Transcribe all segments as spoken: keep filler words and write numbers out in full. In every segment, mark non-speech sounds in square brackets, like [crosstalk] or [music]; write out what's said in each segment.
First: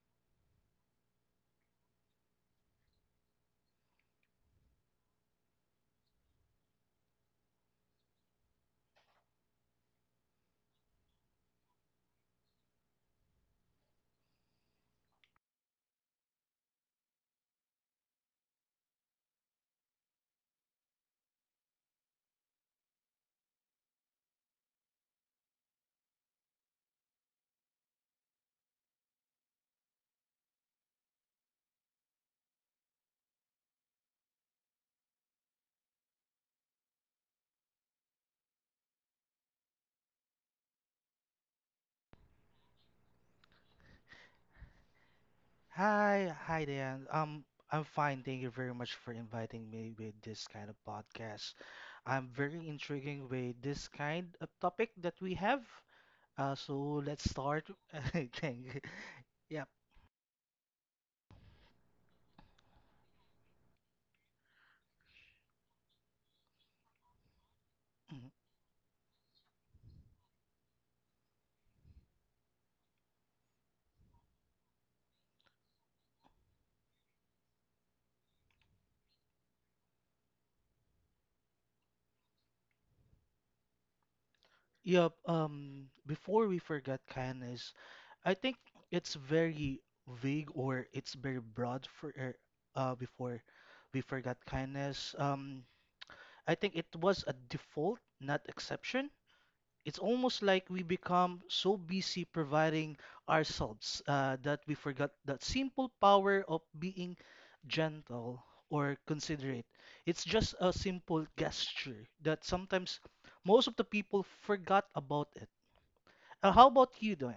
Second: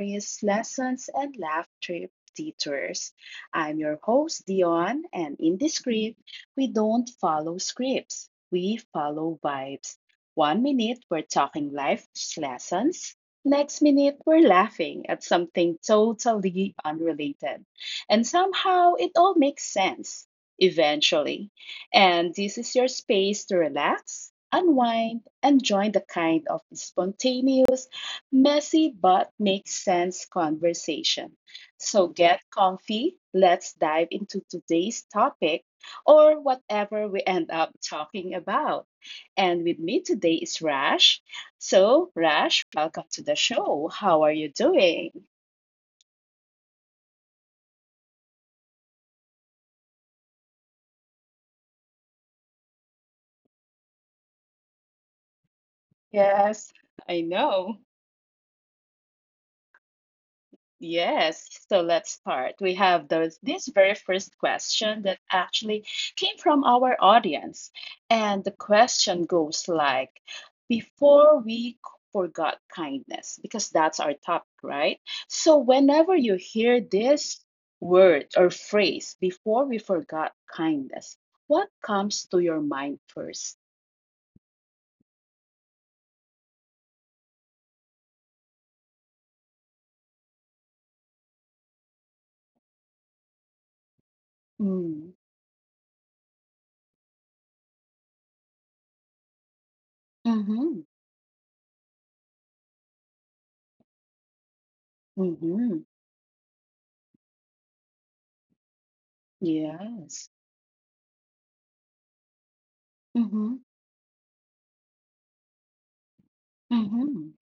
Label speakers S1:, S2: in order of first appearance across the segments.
S1: stories, lessons, and laugh trip detours. I'm your host, Dion, and in this script, we don't follow scripts, we follow vibes. One minute, we're talking life lessons. Next minute, we're laughing at something totally unrelated. And somehow, it all makes sense, eventually. And this is your space to relax, unwind, and join the kind of spontaneous, messy, but makes sense conversation. So get comfy. Let's dive into today's topic or whatever we end up talking about. And with me today is Rash. So, Rash, welcome to the show. How are you doing?
S2: Hi, hi Dan. Um, I'm fine. Thank you very much for inviting me with this kind of podcast. I'm very intriguing with this kind of topic that we have. Uh,
S1: Yes,
S2: so let's
S1: I
S2: start.
S1: know.
S2: [laughs] I think. Yep.
S1: Yes, so let's start. We have those, this very first question that actually came from our audience.
S2: Mhm.
S1: And the question goes like, before we c- forgot kindness, because that's our topic, right? So whenever you hear this word or phrase, before we forgot kindness, what comes to your mind first?
S2: Yep. Um, before we forget kindness, I think it's very vague or it's very broad for er, uh before we forgot
S1: Mm,
S2: kindness. Um, I think it was a default, not exception. It's almost like
S1: mm-hmm,
S2: we become so busy providing ourselves uh, that we forgot that
S1: mm-hmm,
S2: simple power of being gentle or considerate. It's
S1: yes,
S2: just a simple gesture that sometimes
S1: mm-hmm,
S2: most of the people forgot about it. Uh, how about you,
S1: mm-hmm.
S2: Doan?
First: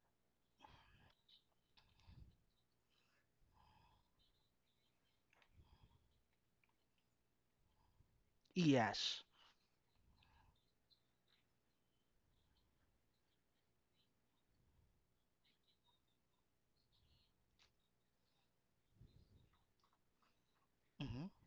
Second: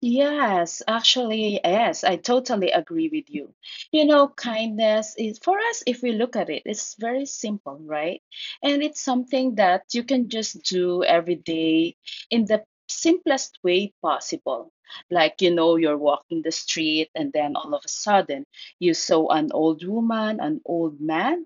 S1: Yes, actually, yes, I totally agree with you. You know, kindness is for us, if we look at it, it's very simple, right? And it's
S2: Yes.
S1: something that you can just do every day in the simplest way possible. Like, you know, you're walking the street and then all of a sudden you saw an old woman, an old
S2: Hmm.
S1: man,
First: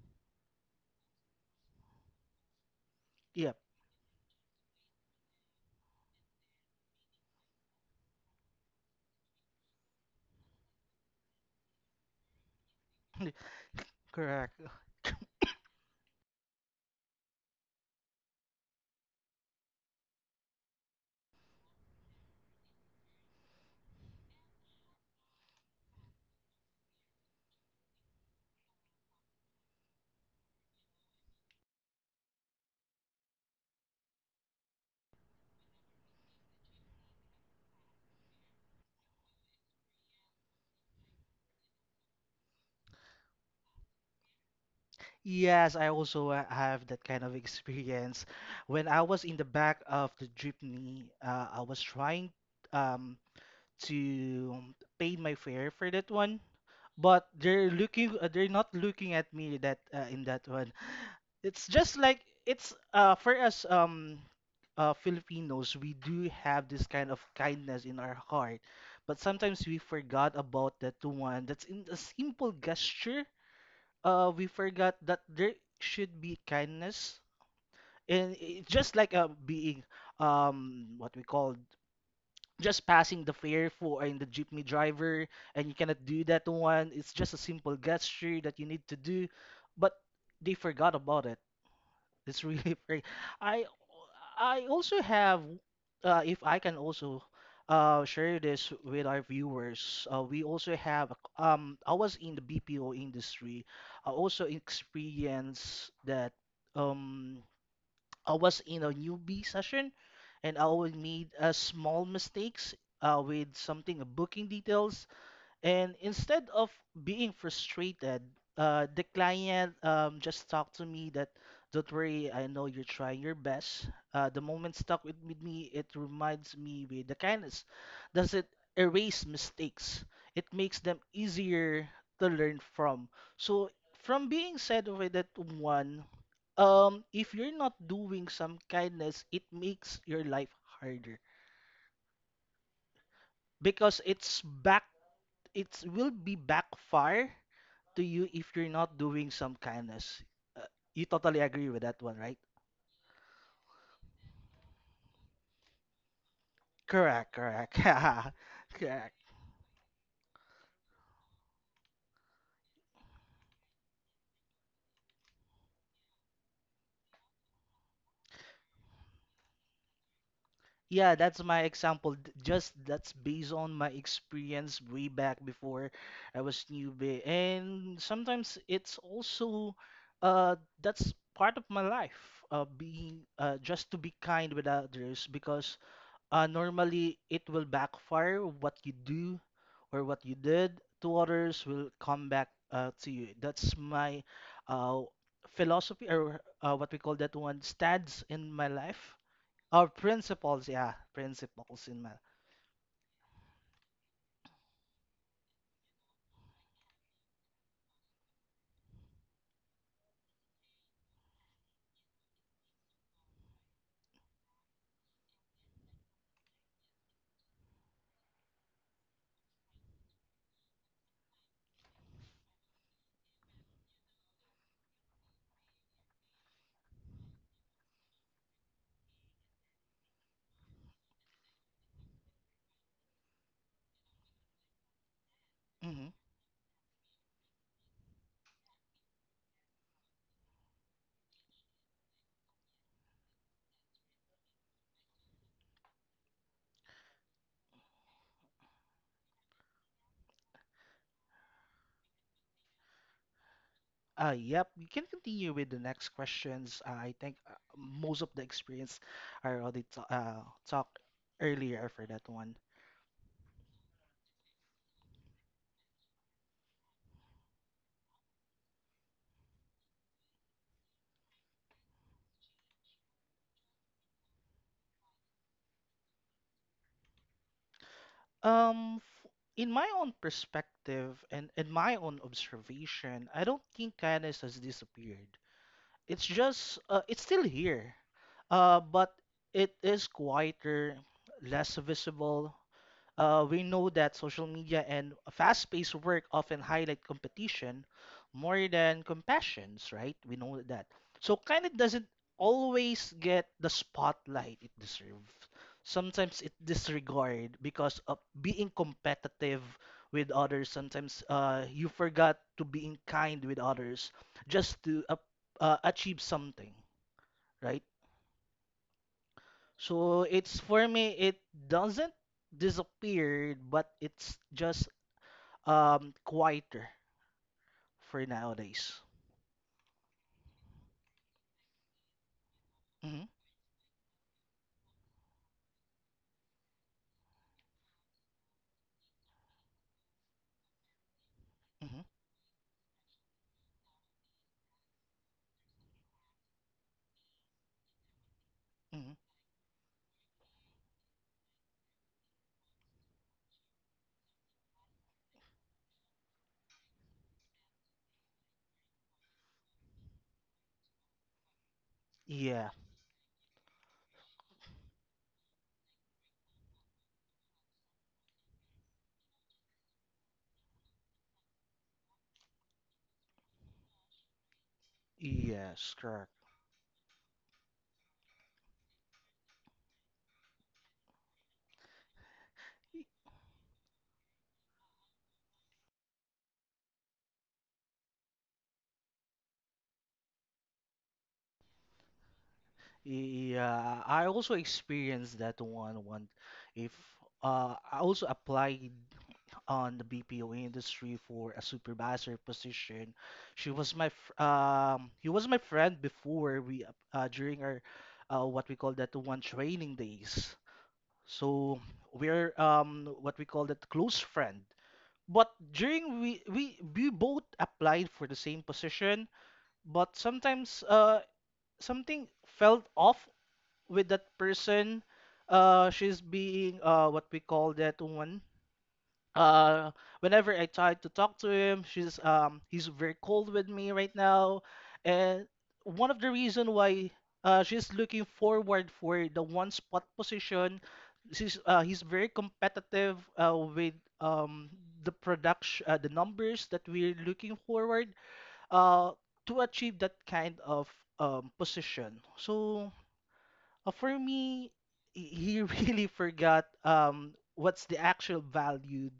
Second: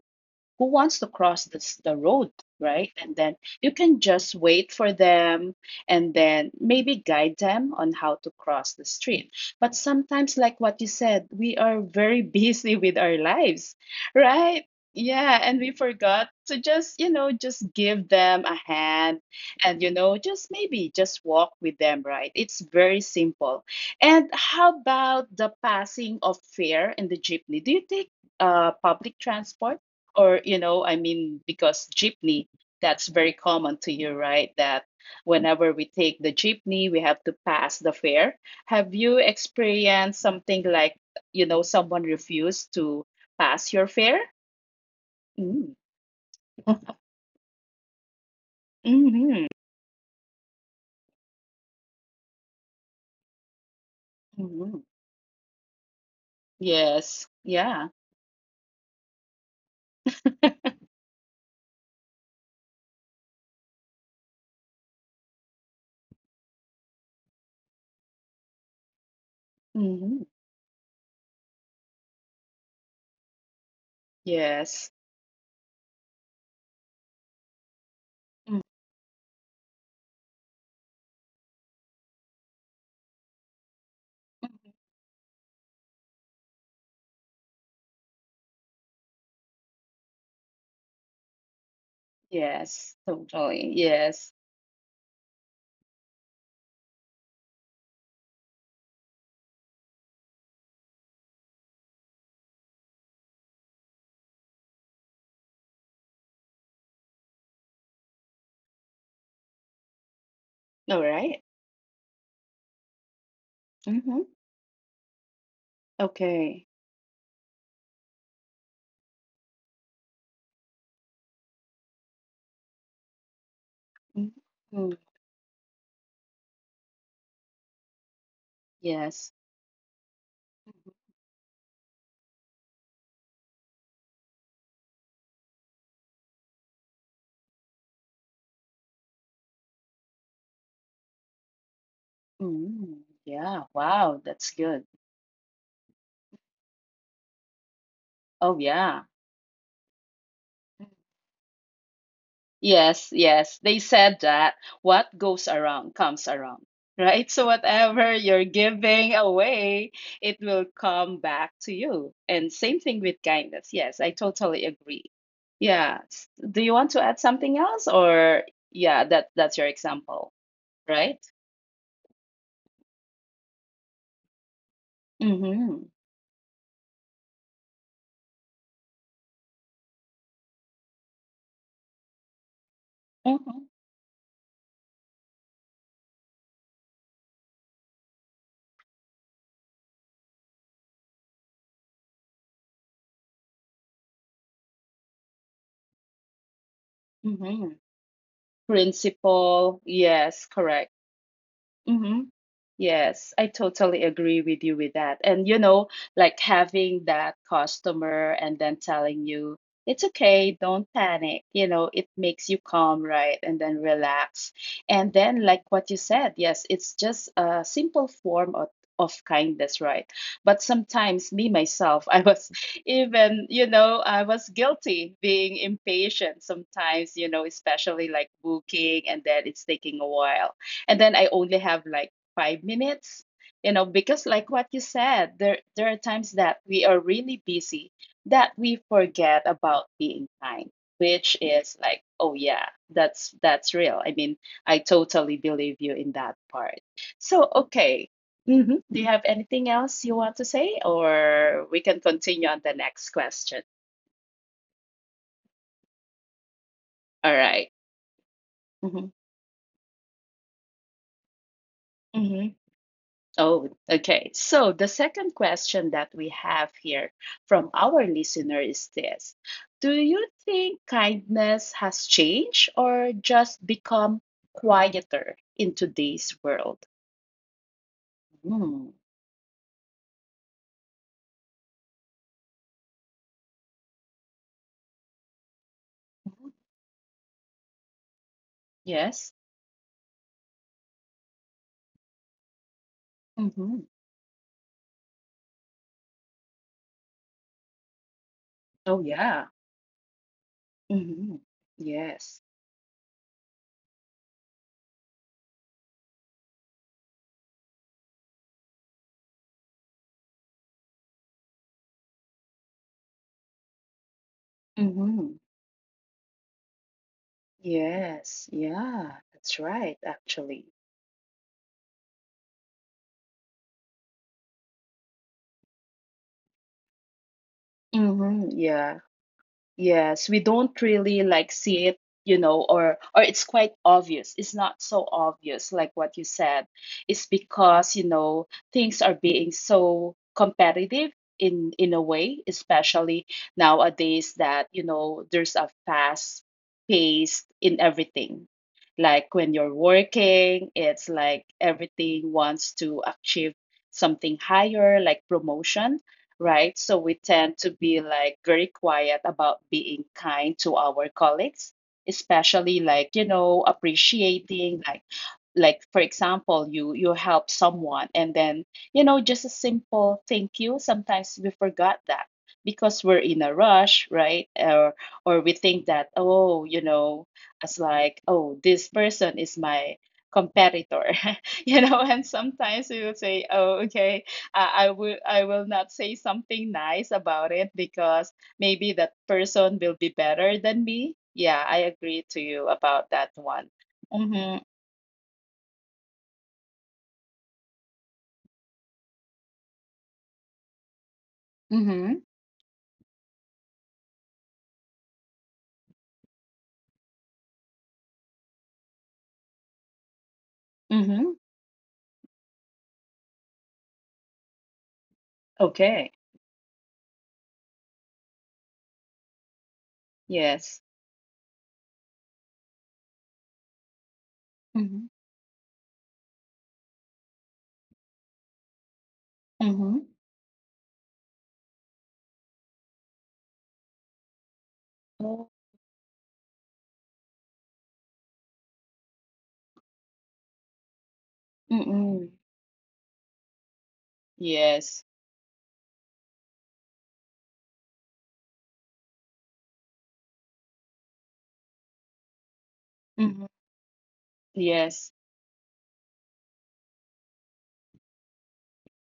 S1: who wants to cross this, the road, right? And then
S2: Yep,
S1: you can just wait for them and then maybe guide them on how to cross the street. But sometimes, like what you said, we are very [laughs] busy with our lives,
S2: correct.
S1: right?
S2: [laughs]
S1: Yeah, and we forgot to just, you know, just give them a hand and, you know, just maybe just walk with them, right? It's very simple. And how about the passing of fare in the jeepney? Do you take uh, public transport? Or, you know, I mean, because jeepney, that's very common to you, right? That whenever we take the jeepney, we have to pass the fare. Have you experienced something like, you know, someone refused to pass your fare? Mm.
S2: Yes, I also uh, have that
S1: [laughs]
S2: kind of [laughs] experience. When I was in the
S1: Hmm.
S2: back of the jeepney, uh, I was trying. Um, to um,
S1: Hmm,
S2: pay my fare for that one. But
S1: yes,
S2: they're
S1: yeah.
S2: looking, uh, they're not looking at me that uh, in that one. It's just like, it's uh for us um uh, Filipinos. We do have this kind of kindness in our heart, but sometimes we
S1: [laughs] Hmm,
S2: forgot about that one. That's in a simple gesture. Uh, we
S1: yes.
S2: forgot that there should be kindness, and it,
S1: Mhm.
S2: just like uh, being, um what we call, just passing the fare for and the jeepney driver. And you cannot do that one. It's just a simple gesture that you need to do, but they forgot about it. It's really [laughs]
S1: Yes,
S2: very. i
S1: totally, yes.
S2: i also have. Uh, if I can also uh, share this with our viewers, uh, we also have, a c- um I was in the BPO industry. I also experienced that. um I was in a newbie session, and I would
S1: All
S2: made
S1: right.
S2: uh, small mistakes uh, with something, uh,
S1: Mm-hmm.
S2: booking details. And instead
S1: Okay.
S2: of being frustrated, uh, the client um, just talked to me that, don't worry, I know you're trying your best. Uh, the moment
S1: Mhm.
S2: stuck with with me. It reminds me with the kindness. Does it erase
S1: Yes.
S2: mistakes? It makes them easier to learn from. So from being said over that one, um, if you're not doing some kindness, it makes your life harder
S1: Mm, yeah,
S2: because
S1: wow,
S2: it's
S1: that's good.
S2: back, it will be backfire to you
S1: Oh,
S2: if you're not
S1: yeah.
S2: doing some kindness. Uh, you totally agree with that one, right?
S1: Yes, yes, they said that what goes around comes around, right?
S2: Correct,
S1: So
S2: correct.
S1: whatever you're
S2: [laughs]
S1: giving
S2: Correct.
S1: away, it will come back to you. And same thing with kindness. Yes, I totally agree. Yeah. S- Do you want to add something else? Or yeah, that that's your example,
S2: Yeah,
S1: right?
S2: that's my example. D- Just that's based on my experience way back before
S1: Mm-hmm.
S2: I was newbie. And sometimes it's also uh that's part of my life, uh being, uh
S1: Mm-hmm.
S2: just to be kind with others because uh, normally it will backfire. What you do, or what you did to others will come back uh, to you. That's my uh, philosophy, or uh, what we call that one,
S1: Mm-hmm.
S2: stands in my life. Our
S1: Principle. Yes,
S2: principles,
S1: correct.
S2: yeah, principles in my.
S1: Mm-hmm. Yes, I totally agree with you with that. And you know, like having that customer and then telling you, it's okay, don't panic. You know, it makes you calm, right? And then relax. And then, like what you said, yes, it's just a simple form of, of kindness, right? But sometimes, me myself, I was [laughs] even, you know, I was guilty being impatient sometimes, you know, especially like booking and then it's taking a while, and then I only have like five minutes. You know, because like what you said, there there are
S2: Mhm.
S1: times that we are really busy, that we forget about being kind, which is like, oh yeah, that's that's real. I mean, I totally believe you in that part. So okay. Hmm, do you have anything else you want to say, or we can continue on the next question?
S2: Uh, yep, we can continue with the next questions. uh, I
S1: All
S2: think uh,
S1: right.
S2: most of the experience
S1: Mm-hmm.
S2: I already ta- uh, talked earlier for that
S1: Mm-hmm.
S2: one.
S1: Oh, okay. So the second question that we have here from our listener is this. Do you think kindness has changed or just become quieter in today's world? Mm.
S2: Um, f- in my own perspective and in my own observation, I don't think kindness has disappeared. It's
S1: Mhm.
S2: just uh, it's still here, uh, but
S1: Yes.
S2: it is quieter, less visible. Uh, we
S1: Hmm.
S2: know that social media and fast-paced work often highlight competition more
S1: Oh,
S2: than
S1: yeah.
S2: compassions, right? We know that. So
S1: Hmm.
S2: kind of doesn't
S1: Yes.
S2: always get the spotlight it deserves. Sometimes it disregard because of being competitive with others. Sometimes uh, you forgot to being kind with others just to, uh,
S1: Hmm.
S2: uh, achieve something, right?
S1: Yes. Yeah. That's right,
S2: So it's
S1: actually.
S2: for me, it doesn't disappeared, but it's just um quieter for
S1: Hmm. Yeah.
S2: nowadays.
S1: Yes, we don't really like see it, you know, or or
S2: Hmm.
S1: it's quite obvious. It's not so obvious like what you said. It's because, you know, things are being so competitive in in a
S2: Hmm.
S1: way, especially nowadays that, you know, there's a fast pace in everything.
S2: Hmm.
S1: Like when you're working, it's like everything wants to achieve something higher, like promotion, right? So we tend to be like very quiet about being kind to our colleagues,
S2: Yeah.
S1: especially like, you know, appreciating, like like for example, you you help someone, and then, you know, just a simple thank you, sometimes we forgot that because we're in a rush, right? or or we think
S2: Yes,
S1: that,
S2: correct.
S1: oh, you know, it's like, oh, this person is my competitor. [laughs] You know, and sometimes we will say, oh, okay, I, I will i will not say something nice about it, because maybe that person will be better than me. Yeah, I agree to you about that one.
S2: Yeah, I also
S1: Mm-hmm.
S2: experienced that one one. If uh I also applied on the B P O industry for a
S1: Mm-hmm.
S2: supervisor position. She was my fr- um he was my friend before, we ap- uh during our uh what we call that one, training days.
S1: Mhm.
S2: So we're, um what we call, that close friend. But
S1: Okay.
S2: during, we we we both applied for the same position, but sometimes
S1: Yes.
S2: uh something felt off with that person.
S1: Mhm.
S2: Uh, she's being, uh what we call that one, uh
S1: Mhm.
S2: whenever I tried to talk to him, she's um he's very cold with me right now. And
S1: Oh.
S2: one of the reason why uh she's looking forward for the one spot position, she's uh he's very
S1: Mm-mm.
S2: competitive uh with, um
S1: Yes.
S2: the production, uh, the numbers that we're looking forward uh to achieve that kind of um position. So
S1: Mhm.
S2: uh, for me,
S1: Yes.
S2: he he [laughs] really forgot, um what's the actual valued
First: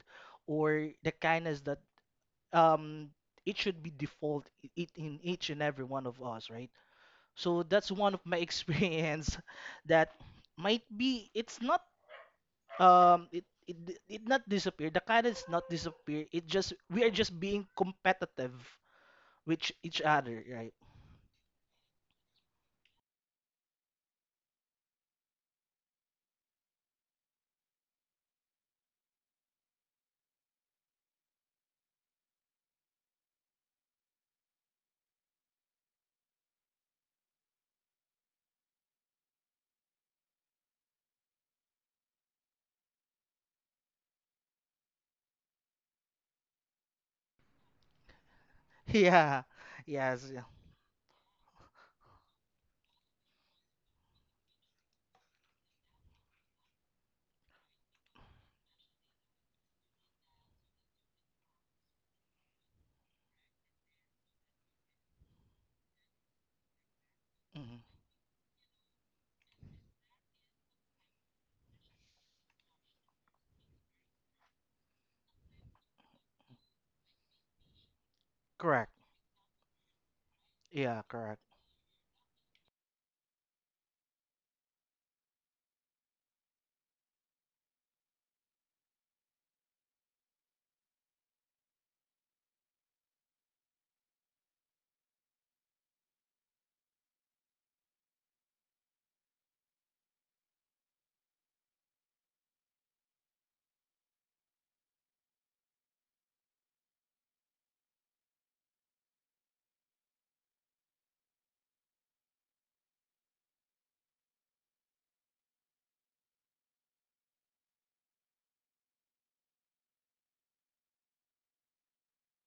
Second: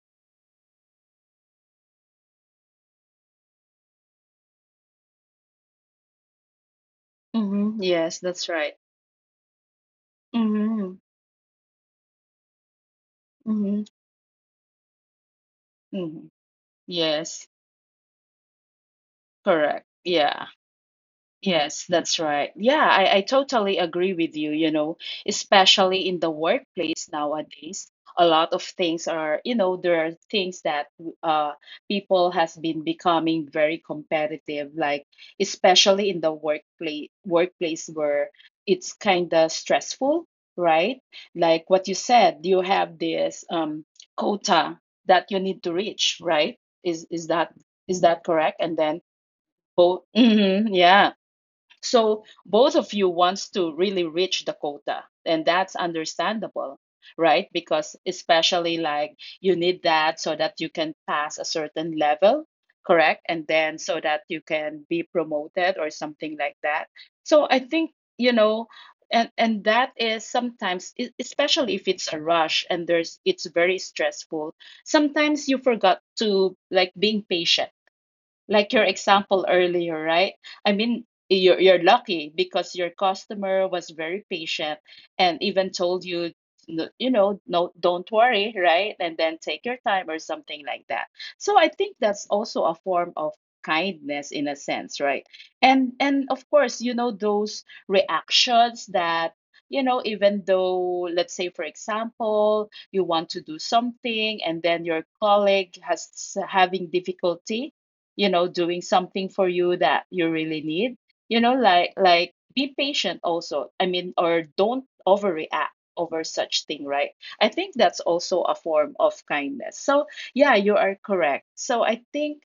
S2: or the kindness that, um it should be default, i- it in each and every one of us, right? So
S1: Mhm.
S2: that's one
S1: Yes,
S2: of my [laughs]
S1: that's right.
S2: experience that might
S1: Mhm.
S2: be it's not, um it it,
S1: Mhm.
S2: d- it not disappear. The kindness not disappear.
S1: Mhm.
S2: It just we are just
S1: Yes.
S2: being competitive with
S1: Correct.
S2: each other,
S1: Yeah.
S2: right? [laughs]
S1: Yes, that's right. Yeah, I, I totally agree with you, you know, especially in the workplace nowadays. A lot of things are, you know, there are things that uh people has been becoming very competitive, like especially in the workplace workplace where it's kind of stressful, right? Like what you said, you have this um quota that you need to reach, right? Is is that is that correct? And then
S2: Yeah.
S1: both, [laughs]
S2: Yes. Yeah.
S1: mhm, yeah. So both of you wants to really reach the quota, and that's understandable, right? Because especially like you need that so that you can pass a certain level, correct? And then so that you can be promoted or something like that. So I
S2: Mhm.
S1: think, you know, and and that is sometimes e- especially if it's a rush, and there's it's very stressful, sometimes you forgot to like being patient, like your
S2: Correct.
S1: example earlier, right? I
S2: Yeah,
S1: mean,
S2: correct.
S1: you're you're lucky because your customer was very patient and even told you, n- you know, no, don't worry, right? And then take your time or something like that. So I think that's also a form of kindness in a sense, right? And and of course, you know, those reactions that, you know, even though, let's say, for example, you want to do something, and then your colleague has having difficulty, you know, doing something for you that you really need, you know, like like be patient also. I mean, or don't overreact over such thing, right? I think that's also a form of kindness. So yeah, you are correct. So I think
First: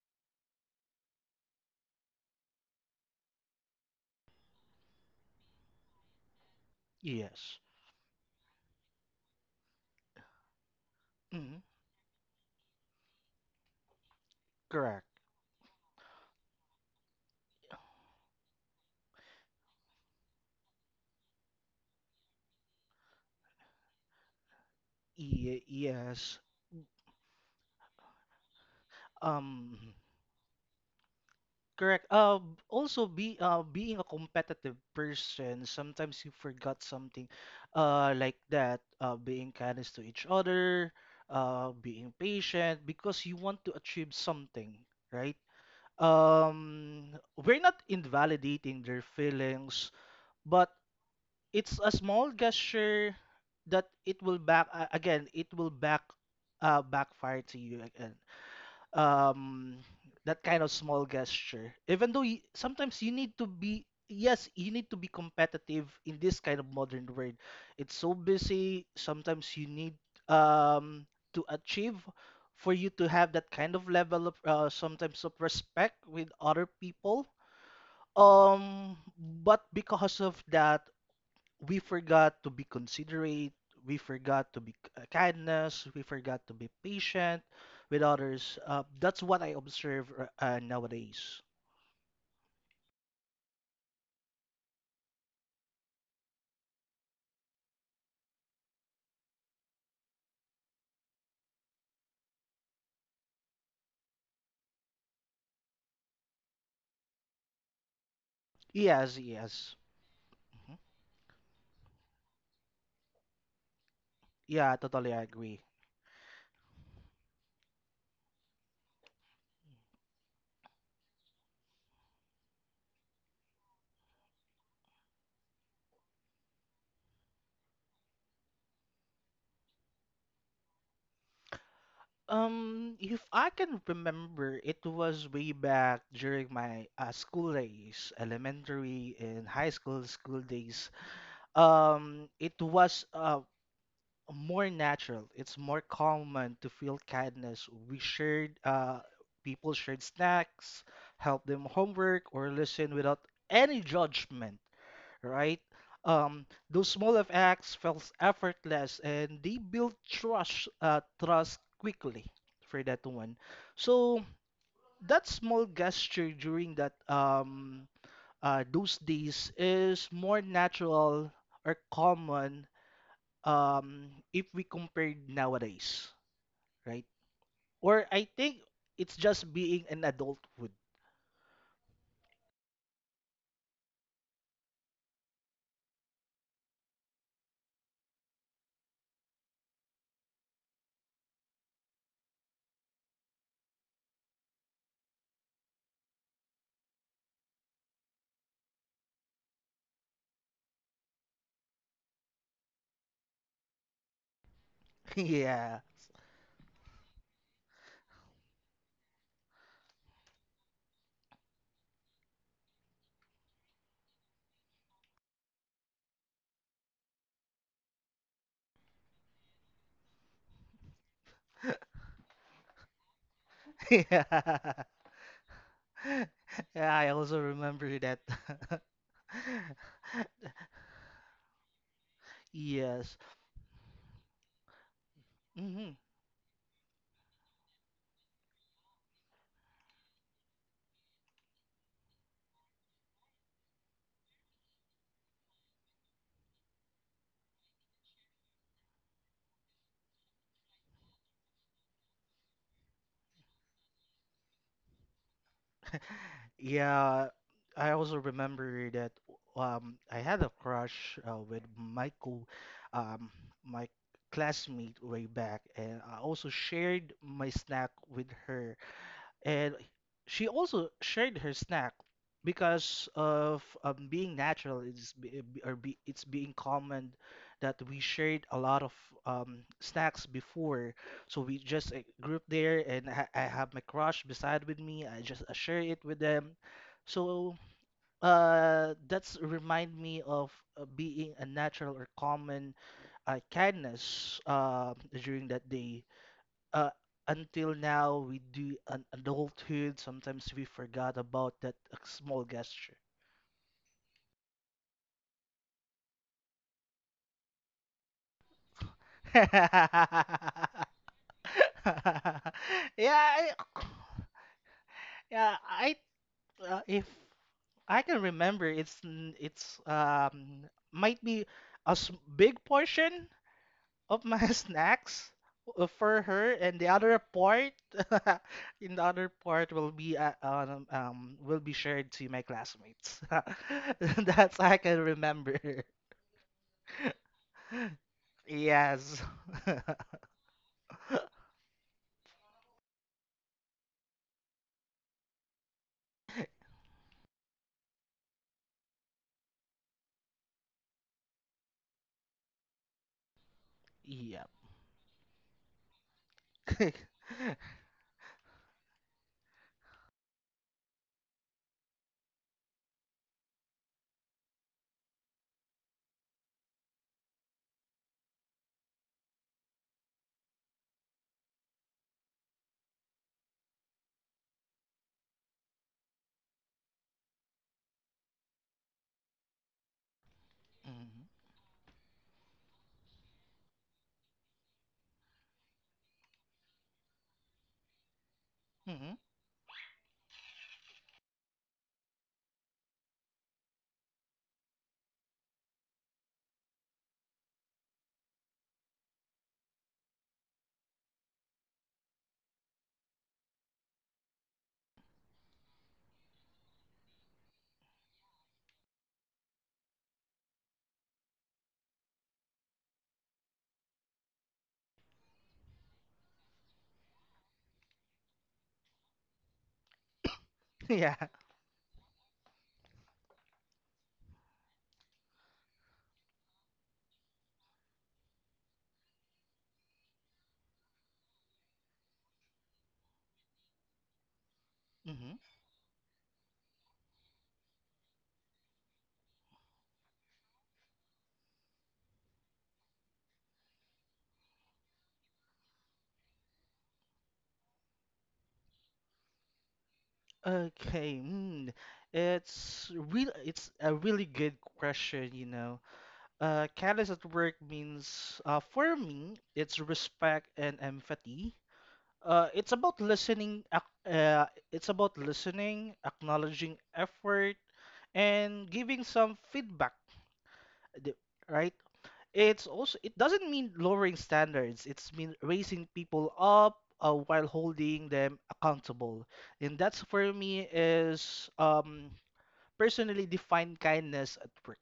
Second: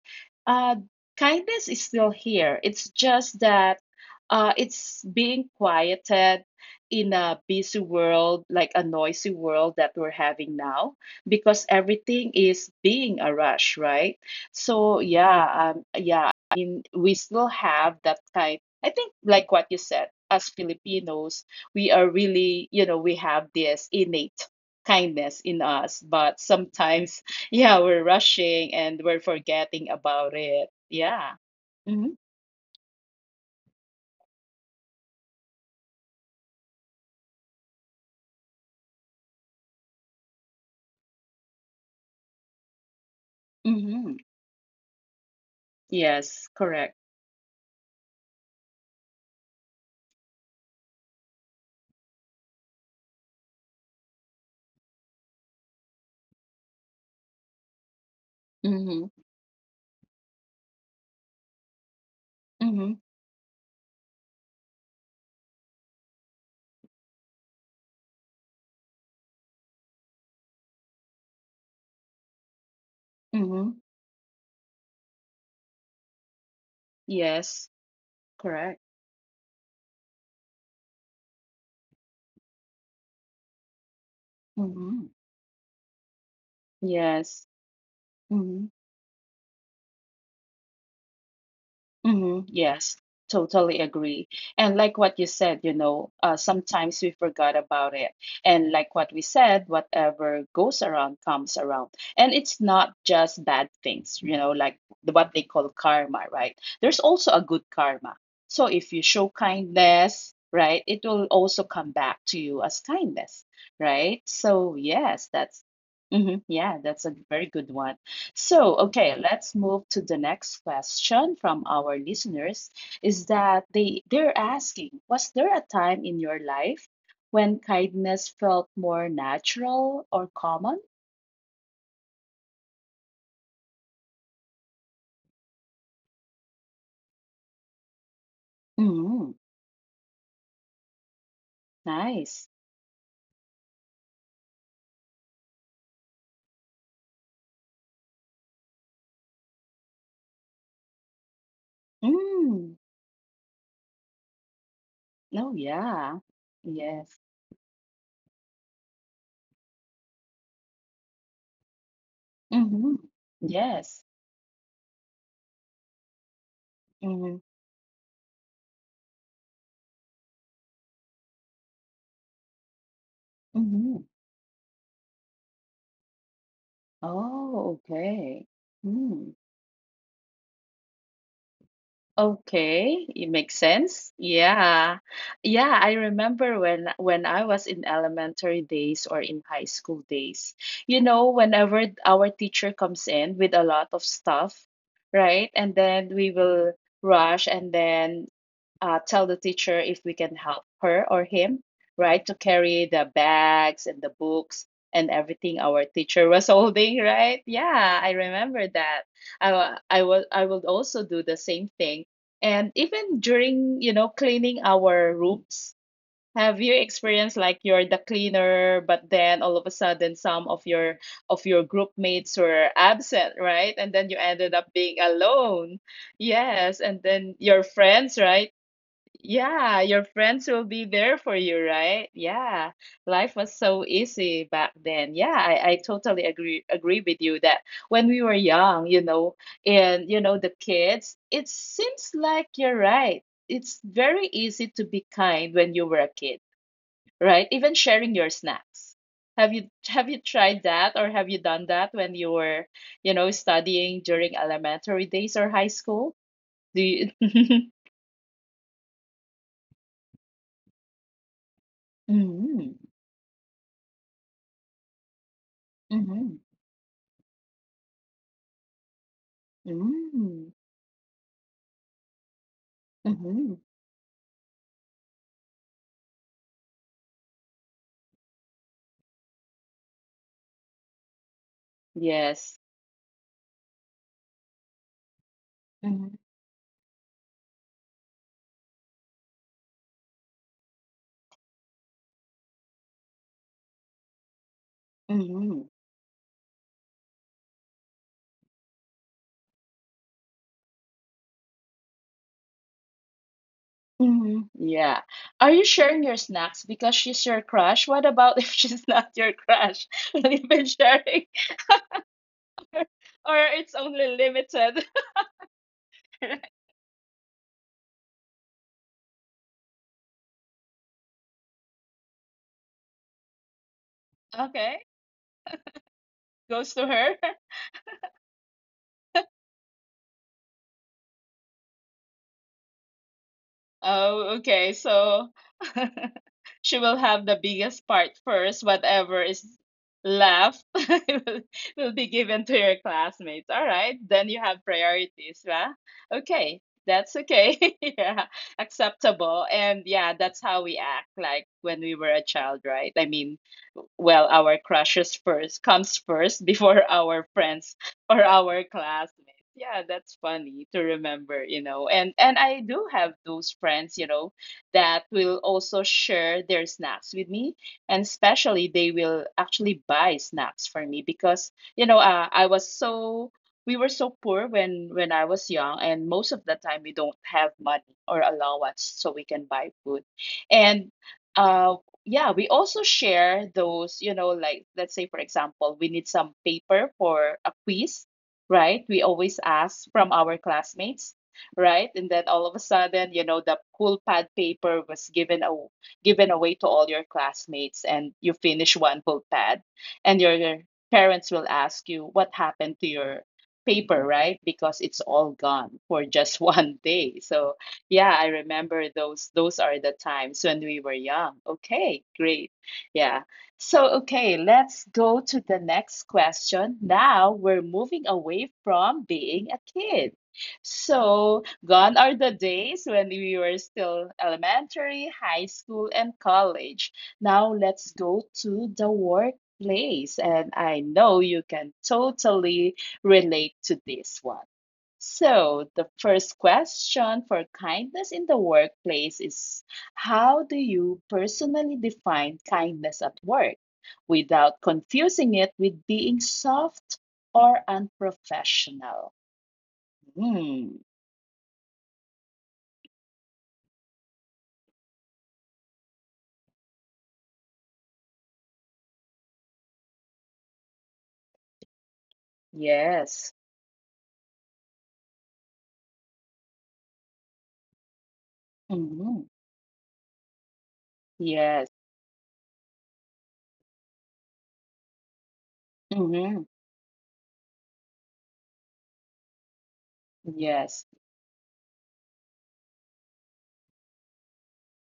S1: uh kindness is still here, it's just that uh it's being quieted in a
S2: Yes.
S1: busy world, like a noisy world that we're having now,
S2: Mm-hmm.
S1: because everything is being a rush, right? So
S2: Correct.
S1: yeah, um, yeah. I mean, we still have that kind. I think, like what you said, as Filipinos, we are really, you know, we have this innate kindness
S2: Ye-
S1: in us,
S2: yes.
S1: but sometimes, [laughs] yeah, we're rushing and we're
S2: Um,
S1: forgetting about it. Yeah.
S2: Correct.
S1: Mm-hmm.
S2: Uh, b- also be uh being a competitive person, sometimes you forgot something, uh, like that. Uh, being kindness to each other, uh, being patient because you want to achieve
S1: Mm-hmm.
S2: something, right?
S1: Yes, correct.
S2: Um, we're not invalidating their feelings, but it's a small gesture that it will back, uh, again. It will back, uh backfire to you again.
S1: Mm-hmm.
S2: um that kind of small gesture, even though, y
S1: Mm-hmm.
S2: sometimes you need to be, yes, you need to be competitive in this kind of modern world. It's so busy, sometimes you need, um to achieve, for you to have that
S1: Mm-hmm.
S2: kind of level of, uh, sometimes, of respect with other people.
S1: Yes, correct.
S2: um but because of that, we forgot to be considerate, we forgot to be k-
S1: Mm-hmm.
S2: kindness, we forgot to be patient
S1: Yes.
S2: with others.
S1: Mm-hmm.
S2: Uh, that's what I observe, r- uh, nowadays.
S1: Hmm, yes, totally agree. And like what you said, you know, uh, sometimes we forgot about it. And like what we said, whatever goes around comes around. And it's not just bad things, you know, like the- what they call karma, right? There's also a good karma. So if you
S2: Yes,
S1: show
S2: yes.
S1: kindness,
S2: Mhm.
S1: right, it will also come back to you as kindness, right? So
S2: Yeah, totally
S1: yes, that's,
S2: agree.
S1: hmm, yeah, that's a very good one. So, okay, let's move to the next question from our listeners, is that they they're asking, was there a time in your life when kindness felt more natural or common?
S2: Um, if I can remember, it was way back during my uh, school days, elementary
S1: Mm,
S2: and high school school days. Um,
S1: nice.
S2: it was uh, more natural. It's more common to feel kindness. We shared, uh, people shared snacks, helped them homework, or
S1: Mm,
S2: listen without any judgment,
S1: oh
S2: right?
S1: yeah.
S2: Um, those small
S1: Yes.
S2: of acts felt effortless, and they built trust, uh, trust quickly for
S1: Mm-hmm.
S2: that one.
S1: Yes.
S2: So that small gesture during that,
S1: Mm-hmm.
S2: um, uh, those days is more natural or common,
S1: Mm-hmm.
S2: um if we compared nowadays, right?
S1: Oh,
S2: Or I
S1: okay.
S2: think it's
S1: Mm-hmm.
S2: just being an adulthood.
S1: Okay, it makes sense. Yeah. Yeah, I remember when when I was in elementary days or in high school days. You know, whenever our teacher comes in with a lot of stuff, right? And then we will rush and then uh, tell the teacher if we can help her or him, right, to carry the bags and the books and
S2: [laughs]
S1: everything
S2: Yeah.
S1: our teacher was [laughs] holding, right? Yeah, I remember that. I wa- I will I will also do the same thing. And even during, you know, cleaning our rooms, have you experienced like you're the cleaner, but then all of a sudden some of your of your group mates were absent, right?
S2: [laughs]
S1: And then you ended up
S2: Yeah.
S1: being alone. Yes,
S2: Yeah,
S1: and
S2: I
S1: then
S2: also
S1: your
S2: remember
S1: friends,
S2: that.
S1: right?
S2: [laughs]
S1: Yeah, your friends will be there for you, right? Yeah.
S2: Yes.
S1: Life was so easy back then. Yeah, I, I
S2: Hmm.
S1: totally agree agree with you, that when we were young, you know, and you know the kids, it seems like you're right. It's very easy to be kind when you were a kid, right? Even sharing your snacks. Have you have you tried that, or have you done that when you were, you know, studying during elementary days or high school? Do you?
S2: Yeah,
S1: [laughs]
S2: I also remember that. um I had a crush uh, with my, co
S1: Mm-hmm.
S2: um my classmate way back, and I also shared my snack with her. And she
S1: Mm.
S2: also shared her snack because
S1: Mhm.
S2: of, um, being natural. It's be, be- or be, it's being common that we shared a lot of, um, snacks before. So we just a group
S1: Yes.
S2: there, and I, I have my crush beside with me. I just uh, share it with
S1: Mhm.
S2: them. So uh, that's remind me of uh, being a natural or common uh, kindness uh, during that
S1: Mhm.
S2: day, uh, until now we do an adulthood. Sometimes we forgot about that uh, small gesture.
S1: Mhm. Yeah. Are you sharing your snacks because she's your crush? What about [laughs] if she's not your
S2: [laughs]
S1: crush? [laughs] Will you
S2: Yeah.
S1: be sharing? [laughs] Or
S2: I,
S1: it's only limited?
S2: yeah i
S1: [laughs]
S2: uh, if I can remember, it's n- it's um might be, a s- big portion of my [laughs]
S1: Okay.
S2: snacks uh, for her,
S1: Goes
S2: and
S1: to
S2: the
S1: her.
S2: other
S1: [laughs]
S2: part, [laughs] in the other part will be uh, um, um will be shared to my classmates. [laughs]
S1: Oh,
S2: That's
S1: okay.
S2: I can
S1: So
S2: remember. [laughs]
S1: [laughs] she will have the biggest part first.
S2: Yes.
S1: Whatever is
S2: [laughs]
S1: left [laughs] will will be given to your classmates. All right, then you have priorities, yeah? Okay, that's okay. [laughs] Yeah, acceptable. And yeah, that's how we act like when we were a child, right? I mean, well,
S2: Yep.
S1: our crushes first comes first before [laughs]
S2: [laughs] Mhm.
S1: our friends or our classmates. Yeah, that's funny to remember, you know. And and I do have those friends, you know, that will also share their snacks with me, and especially they will actually buy snacks for me because you know uh, i was so, we were so poor when when I was young, and most of the time we don't have money or allowance so we can buy food. And uh yeah, we also share those, you know. Like, let's say, for example, we need some paper for a quiz, right? We
S2: Mhm.
S1: always ask from our classmates, right? And then all of a sudden, you know, the cool pad paper was given a, given away to all your classmates, and you finish one full pad, and your, your parents will ask you what happened to your paper, right? Because it's all gone for just [laughs] one day. So yeah, I remember those. Those are the times when we were young. Okay, great. Yeah. So, okay, let's go to the next question. Now we're moving away from being a kid.
S2: [laughs] Yeah.
S1: So, gone are the days when we were still elementary, high school, and college. Now let's go to the workplace. And I know you can totally relate to this one.
S2: Mhm.
S1: So, the first question for kindness in the workplace is: how do you personally define kindness at work without confusing it with being soft or unprofessional? Hmm,
S2: Okay. Mm. It's real. It's a really good question, you know. Uh, kindness at work means, uh, for me, it's respect and empathy. Uh, it's about
S1: yes.
S2: listening. Ac- Uh, it's about listening, acknowledging effort, and giving
S1: Mhm.
S2: some feedback. the-
S1: Yes.
S2: Right? It's also, it doesn't mean lowering standards. It's mean raising people
S1: Mhm.
S2: up, uh, while holding them accountable. And that's for me
S1: Yes.
S2: is, um, personally defined kindness at work,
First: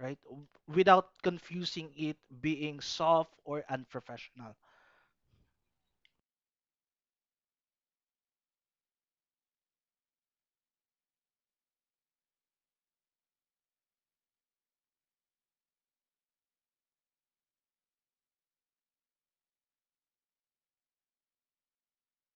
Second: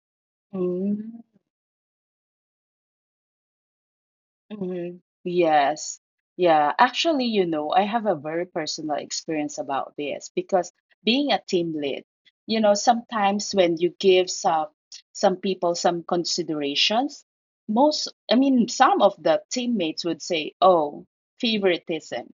S2: right? W- Without
S1: Mm.
S2: confusing it being soft or unprofessional.
S1: Mhm. Yes. Yeah. Actually, you know, I have a very personal experience about this because, being a team lead, you know, sometimes when you give some some people some considerations, most, I mean, some of the teammates would say, "Oh, favoritism,"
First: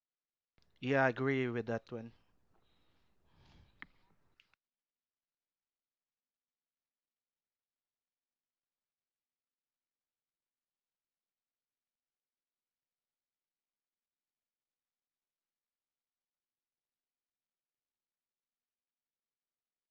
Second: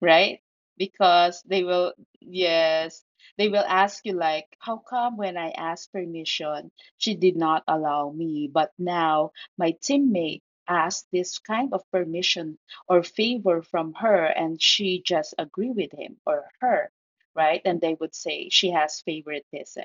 S1: right?
S2: Yeah, I
S1: Because
S2: agree
S1: they
S2: with that
S1: will,
S2: one.
S1: yes, they will ask you like, "How come when I asked permission, she did not allow me, but now my teammate asked this kind of permission or favor from her and she just agree with him or her?" Right, and they would say she has favoritism,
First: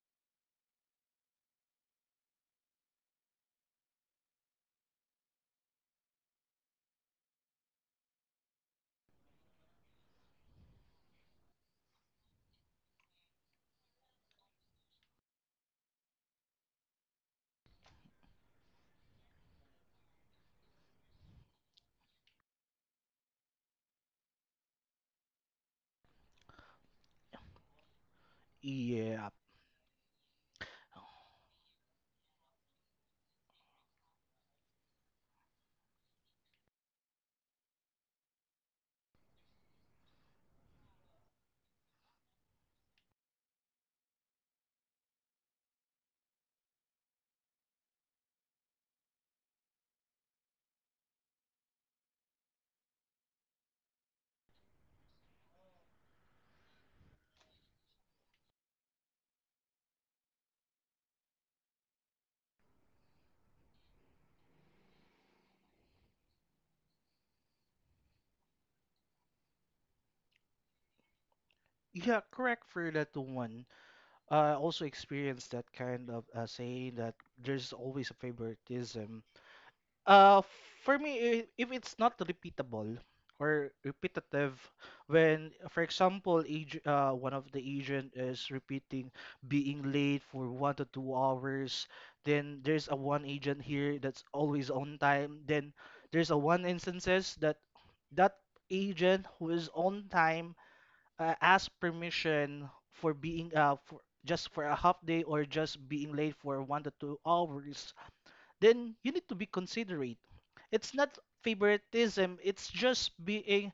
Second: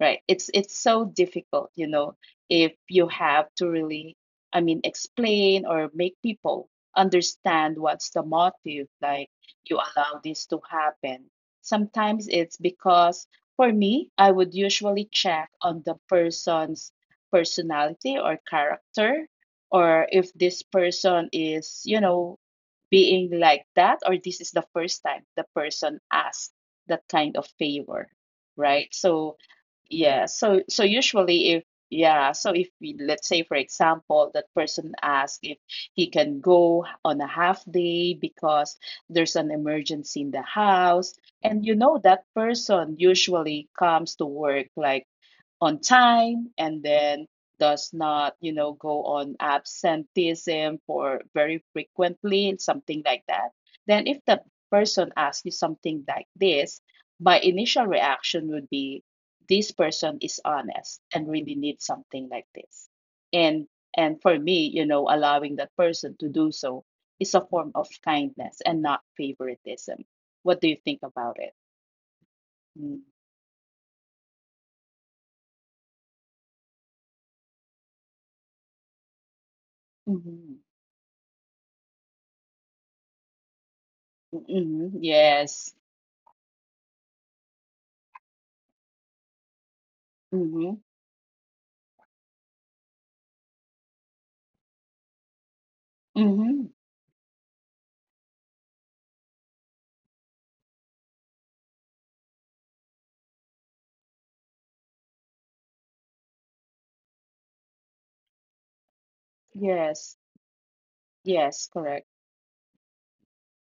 S1: right? It's it's so difficult, you know, if you have to really, I mean, explain or make people understand what's the motive. Like, you allow this to happen sometimes it's because, for me, I would usually check on the person's personality or character, or if this person is, you know, being like that, or this is the first time the person asked that kind of favor, right?
S2: Yeah.
S1: So yeah, so so usually if yeah, so if we, let's say for example, that person asks if he can go on a half day because there's an emergency in the house, and you know that person usually comes to work like on time, and then does not, you know, go on absenteeism for very frequently, something like that, then if the person asks you something like this, my initial reaction would be this person is honest and really needs something like this. And and for me, you know, allowing that person to do so is a form of kindness and not favoritism. What do you think about it?
S2: Yeah, correct for
S1: Mm-hmm.
S2: that one. I also experienced that kind of uh, saying that there's always a favoritism. Uh, for me, i- if it's not repeatable or repetitive,
S1: Mm-hmm.
S2: when,
S1: Yes.
S2: for example, ag- uh, one of the agent is repeating being late for
S1: Mm-hmm.
S2: one to two hours, then there's a one agent here that's always on time. Then there's a one
S1: Mm-hmm.
S2: instances that that agent who is on time, uh, ask permission for being, uh for just for a half day, or just being late for one to two hours, then you need to be
S1: Yes.
S2: considerate. It's not
S1: Yes, correct.
S2: favoritism. It's just being,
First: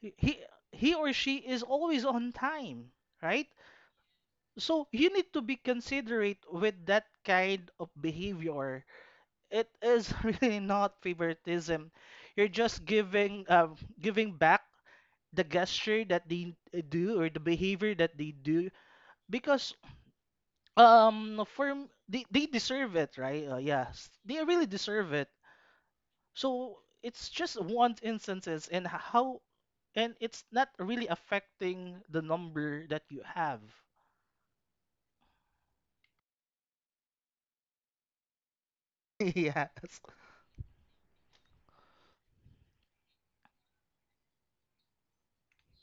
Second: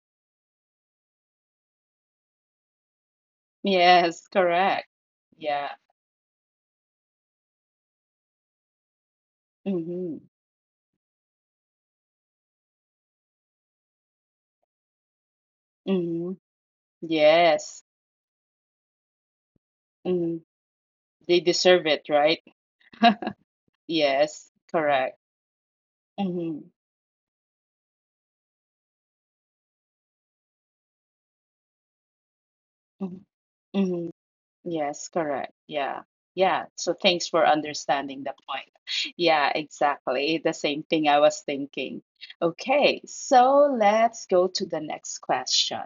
S2: he he or she is always on time, right?
S1: Yes, correct.
S2: So you need to be
S1: Yeah.
S2: considerate with that kind of behavior. It is
S1: Mm-hmm.
S2: [laughs] really not favoritism. You're just giving, um, giving back the gesture that
S1: Mm-hmm.
S2: they uh, do, or the
S1: Yes.
S2: behavior that they do because,
S1: Mm-hmm. They
S2: um for
S1: deserve
S2: m-
S1: it,
S2: they,
S1: right?
S2: they deserve it, right? Uh, yes, they
S1: Yes,
S2: really deserve
S1: correct.
S2: it.
S1: Mm-hmm.
S2: So it's just one instances, and h- how. And it's not really affecting the number that you
S1: Mm-hmm.
S2: have.
S1: Mm-hmm. Yes, correct. Yeah. Yeah. So thanks for understanding the point. [laughs]
S2: [laughs]
S1: Yeah,
S2: Yes.
S1: exactly. The same thing I was thinking. Okay, so let's go to the next question.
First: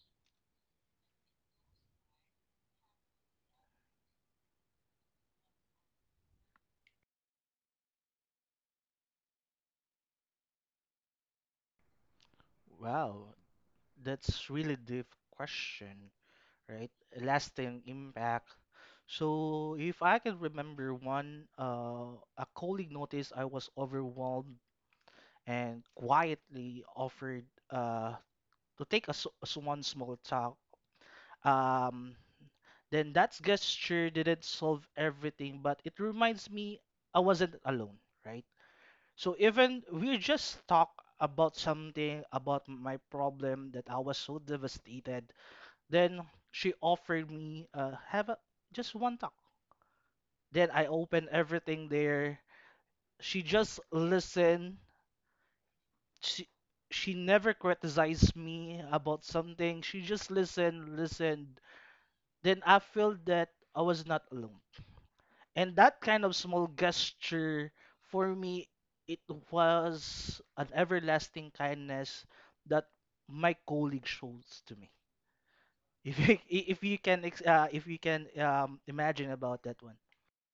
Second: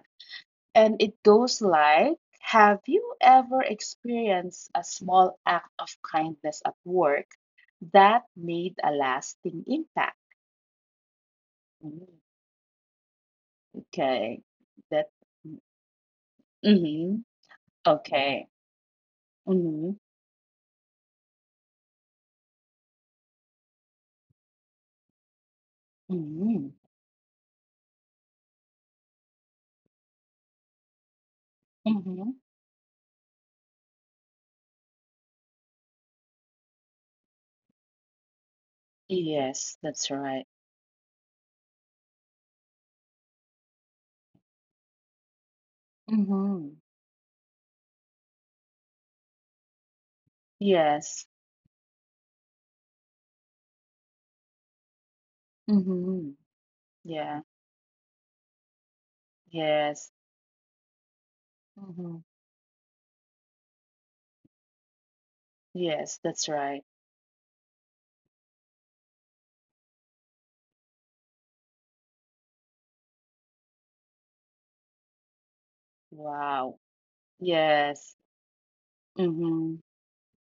S1: And it goes like: have you ever experienced a small act of kindness at work that made a lasting impact? Mm,
S2: Wow,
S1: okay.
S2: that's really deep
S1: That,
S2: question, right?
S1: mm-hmm.
S2: Lasting impact.
S1: Okay.
S2: So
S1: Mm-hmm.
S2: if I can remember one, uh a colleague noticed I was overwhelmed and
S1: Mm-hmm.
S2: quietly offered uh to take a, s- a s- one small talk. Um,
S1: Mm-hmm.
S2: then that gesture didn't solve everything, but it reminds me I wasn't alone, right? So
S1: Yes,
S2: even
S1: that's
S2: we
S1: right.
S2: just talk about something about my problem that I was so devastated, then she
S1: Mm-hmm.
S2: offered me, uh, have, a, just one talk. Then I opened
S1: Yes.
S2: everything there. She just listened.
S1: Mm-hmm.
S2: She, she
S1: Yeah.
S2: never criticized me about something. She
S1: Yes.
S2: just listened, listened,
S1: Mm-hmm.
S2: then I feel that I was not alone. And that kind
S1: Yes,
S2: of
S1: that's
S2: small
S1: right.
S2: gesture for me, it was an everlasting kindness that my colleague shows to me. [laughs] If you if
S1: Wow.
S2: you can ex- uh, if you
S1: Yes.
S2: can um, imagine about that
S1: Mm-hmm.
S2: one.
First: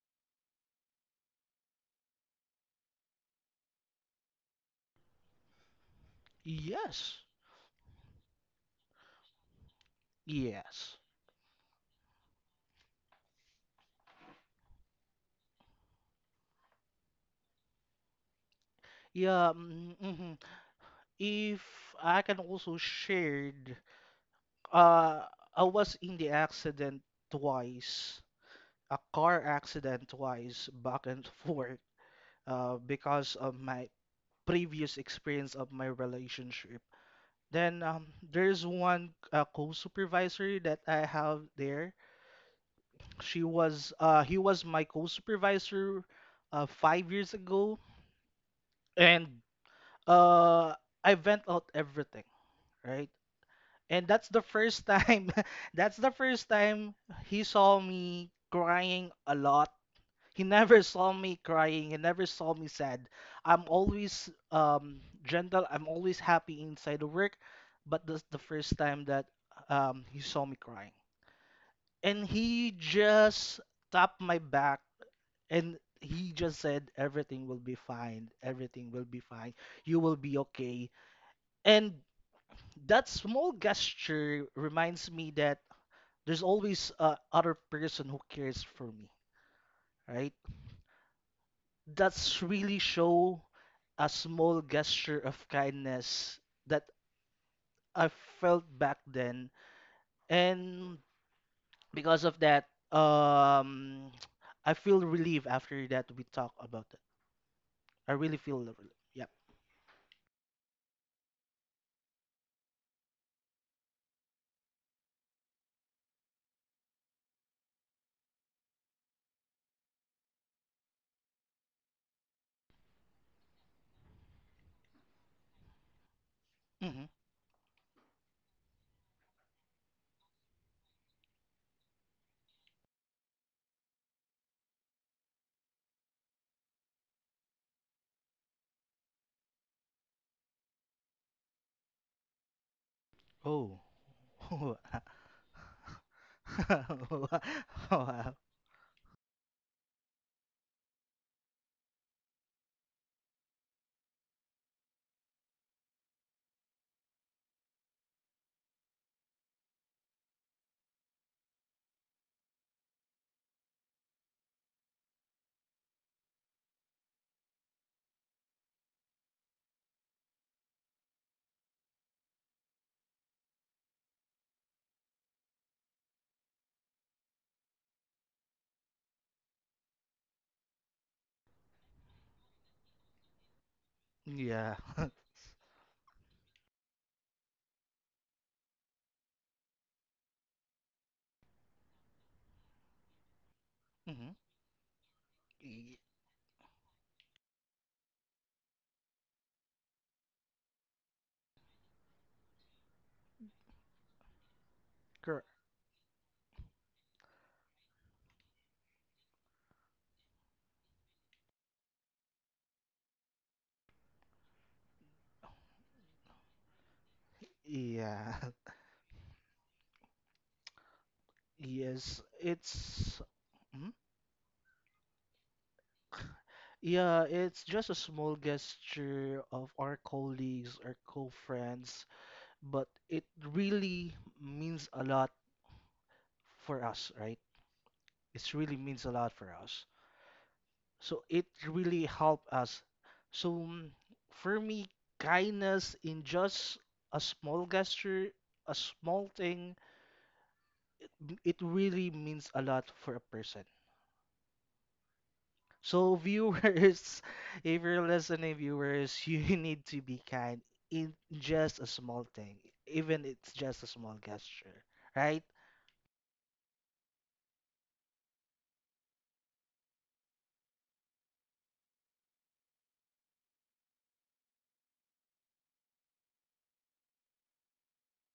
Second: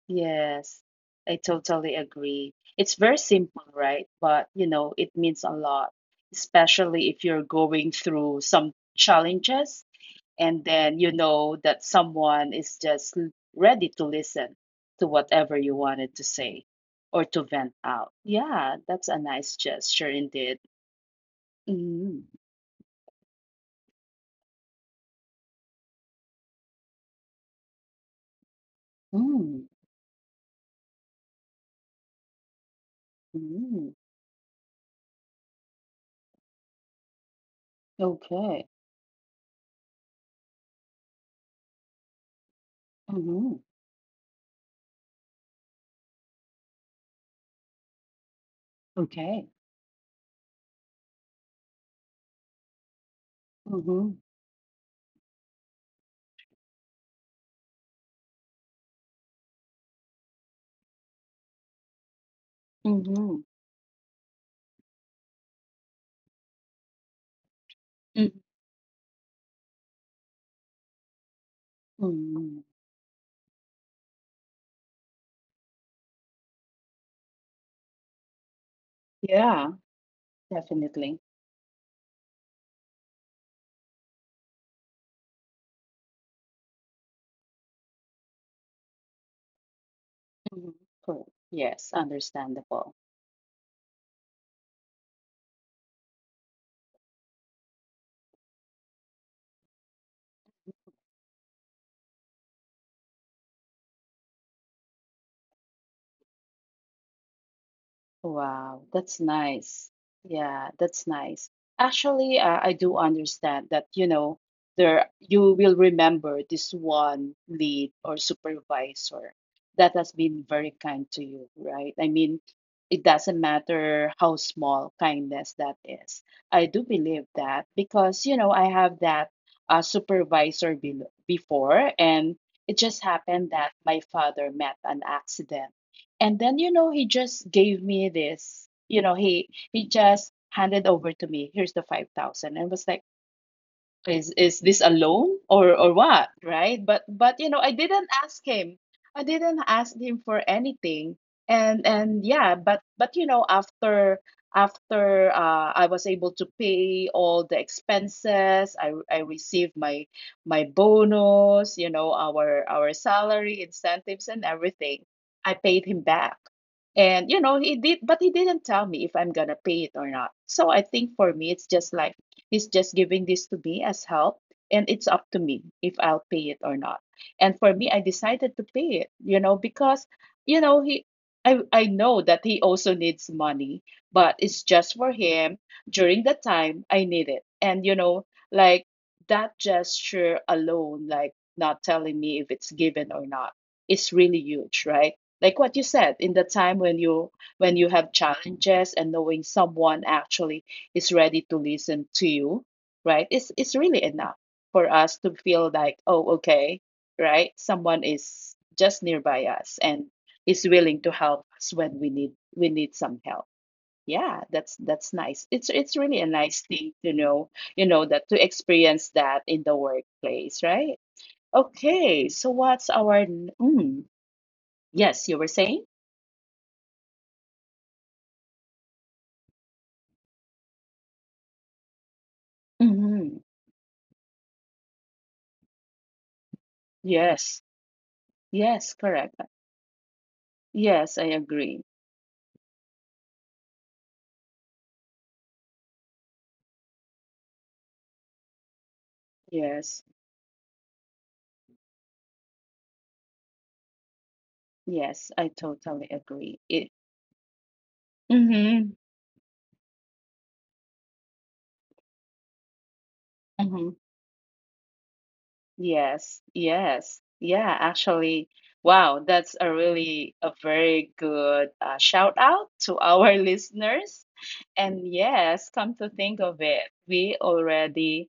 S1: Yes, I totally agree. It's very simple, right? But you know, it means a lot, especially
S2: Yes.
S1: if you're going through some challenges, and
S2: Yes.
S1: then you know that someone is just l- ready to listen to whatever you wanted to say or to vent out. Yeah, that's a
S2: Yeah.
S1: nice
S2: Mm,
S1: gesture
S2: mm-hmm.
S1: indeed.
S2: If
S1: Mm,
S2: I can also share, uh, I was in the accident twice, a car
S1: mm,
S2: accident twice, back and [laughs] forth. Uh, because of my
S1: mm.
S2: previous experience of my relationship. Then, um, there's
S1: Okay.
S2: one uh, co-supervisor that I have there. She
S1: Mm-hmm.
S2: was uh, he was my co-supervisor uh, five years ago, and
S1: Okay.
S2: uh, I vent out everything, right? And
S1: Mm-hmm.
S2: that's the first time, [laughs] that's the first time he saw me crying a lot. He never saw me crying. He never saw me sad.
S1: Mm-hmm.
S2: I'm always, um, gentle. I'm always happy inside the work. But that's the
S1: Mm-hmm.
S2: first time that, um, he saw me crying. And
S1: Mm-hmm.
S2: he just tapped my back, and he just said, everything will be fine. Everything will be fine.
S1: Yeah,
S2: You will be okay.
S1: definitely.
S2: And that small gesture reminds me that there's always a other person who cares for me, right?
S1: Mhm. Correct. Yes,
S2: That's really
S1: understandable.
S2: show a small gesture of kindness that I felt back then. And because of that, um, [tsk] I feel relieved after that we talk about it. I really feel, the rel-
S1: Wow,
S2: yep.
S1: that's nice. Yeah, that's nice. Actually, uh, I do understand that, you know, there you will remember this one lead or supervisor that has been very kind to you, right? I mean, it doesn't matter how small kindness that is. I
S2: Hmm.
S1: do believe that because, you know, I have that uh, supervisor be before, and it just happened that my father met an accident, and then, you know, he just gave me this, you know, he he just handed over to me, here's the five thousand, and was like,
S2: Oh.
S1: is is this a
S2: [laughs]
S1: loan or or what, right? But but you know, I didn't
S2: Wow.
S1: ask him, I didn't ask him for anything. And and yeah, but but you know, after after uh, I was able to pay all the expenses, i i received my my bonus, you know, our our salary incentives and everything. I paid him back. And you know, he did but he didn't tell me if I'm gonna pay it or not, so I think for me it's just like, he's just giving this to me as help, and it's up to me if I'll pay it or not. And for me, I decided to pay it, you know, because, you know, he I I know that he also needs money, but
S2: Yeah.
S1: it's
S2: [laughs]
S1: just for him during the time I need it. And you know, like that gesture alone, like not telling me if it's given or not, is
S2: Hmm.
S1: really huge, right? Like what you said, in the time when you, when you have challenges and knowing someone actually is ready to listen to you, right? It's it's really enough for us
S2: Correct.
S1: to feel like, oh, okay, right? Someone is just nearby us and is willing to help us when we need we need some help. Yeah, that's that's nice. It's it's really a nice thing to know, you know,
S2: Yeah.
S1: that to
S2: [laughs]
S1: experience that in the workplace, right?
S2: Yes,
S1: Okay, so what's
S2: it's.
S1: our n-
S2: Mm-hmm.
S1: mm, yes, you were saying?
S2: Yeah, it's just a small gesture of our colleagues, our co-friends, but it
S1: Hmm.
S2: really means a lot for us, right?
S1: Yes,
S2: It really means
S1: yes,
S2: a lot
S1: correct.
S2: for us. So
S1: Yes, I
S2: it
S1: agree.
S2: really helped us. So, mm, for me, kindness in just a small gesture, a small thing,
S1: Yes.
S2: m- it really means a lot for a person.
S1: Yes, I
S2: So,
S1: totally agree. It,
S2: viewers, [laughs] if you're listening,
S1: hmm,
S2: viewers, you [laughs] need to be kind in just a small thing, even it's just a
S1: hmm.
S2: small gesture, right?
S1: Yes, yes. Yeah, actually, wow, that's a really a very good uh, shout out to our [laughs] listeners. And yes, come to think of it, we already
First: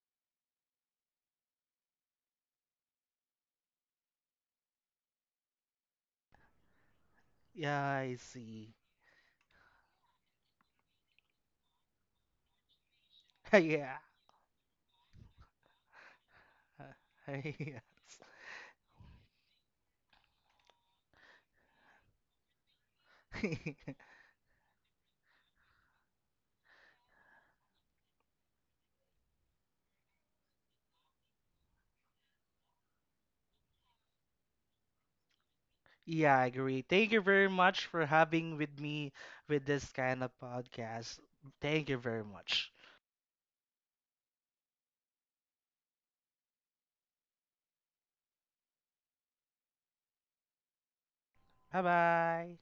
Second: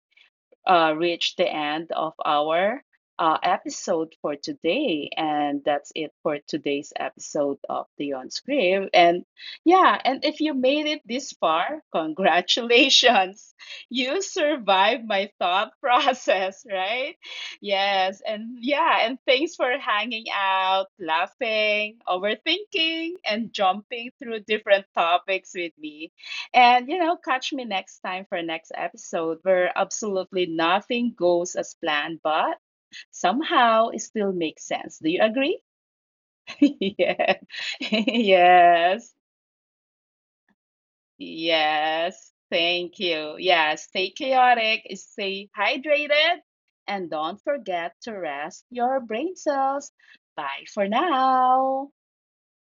S1: uh, reached the end of our uh, episode for today. And that's it for today's episode
S2: Yeah,
S1: of The
S2: I
S1: On
S2: see.
S1: Script.
S2: [laughs]
S1: And yeah, and if you made it this far, [laughs] congratulations.
S2: Yeah.
S1: You survived my thought [laughs] process, right?
S2: [laughs] Yes.
S1: Yes. And yeah, and thanks for hanging out, laughing, overthinking, and
S2: [laughs]
S1: jumping through different topics with me. And, you know, catch me next time for next episode where absolutely nothing goes as planned, but somehow it still makes sense. Do you agree?
S2: Yeah, I
S1: [laughs]
S2: agree. Thank you
S1: Yeah.
S2: very much
S1: [laughs]
S2: for having with me
S1: Yes.
S2: with this kind of podcast. Thank you very
S1: Yes.
S2: much.
S1: Thank you. Yeah. Stay chaotic, stay hydrated, and don't forget to rest your brain cells. Bye for
S2: Bye
S1: now.
S2: bye.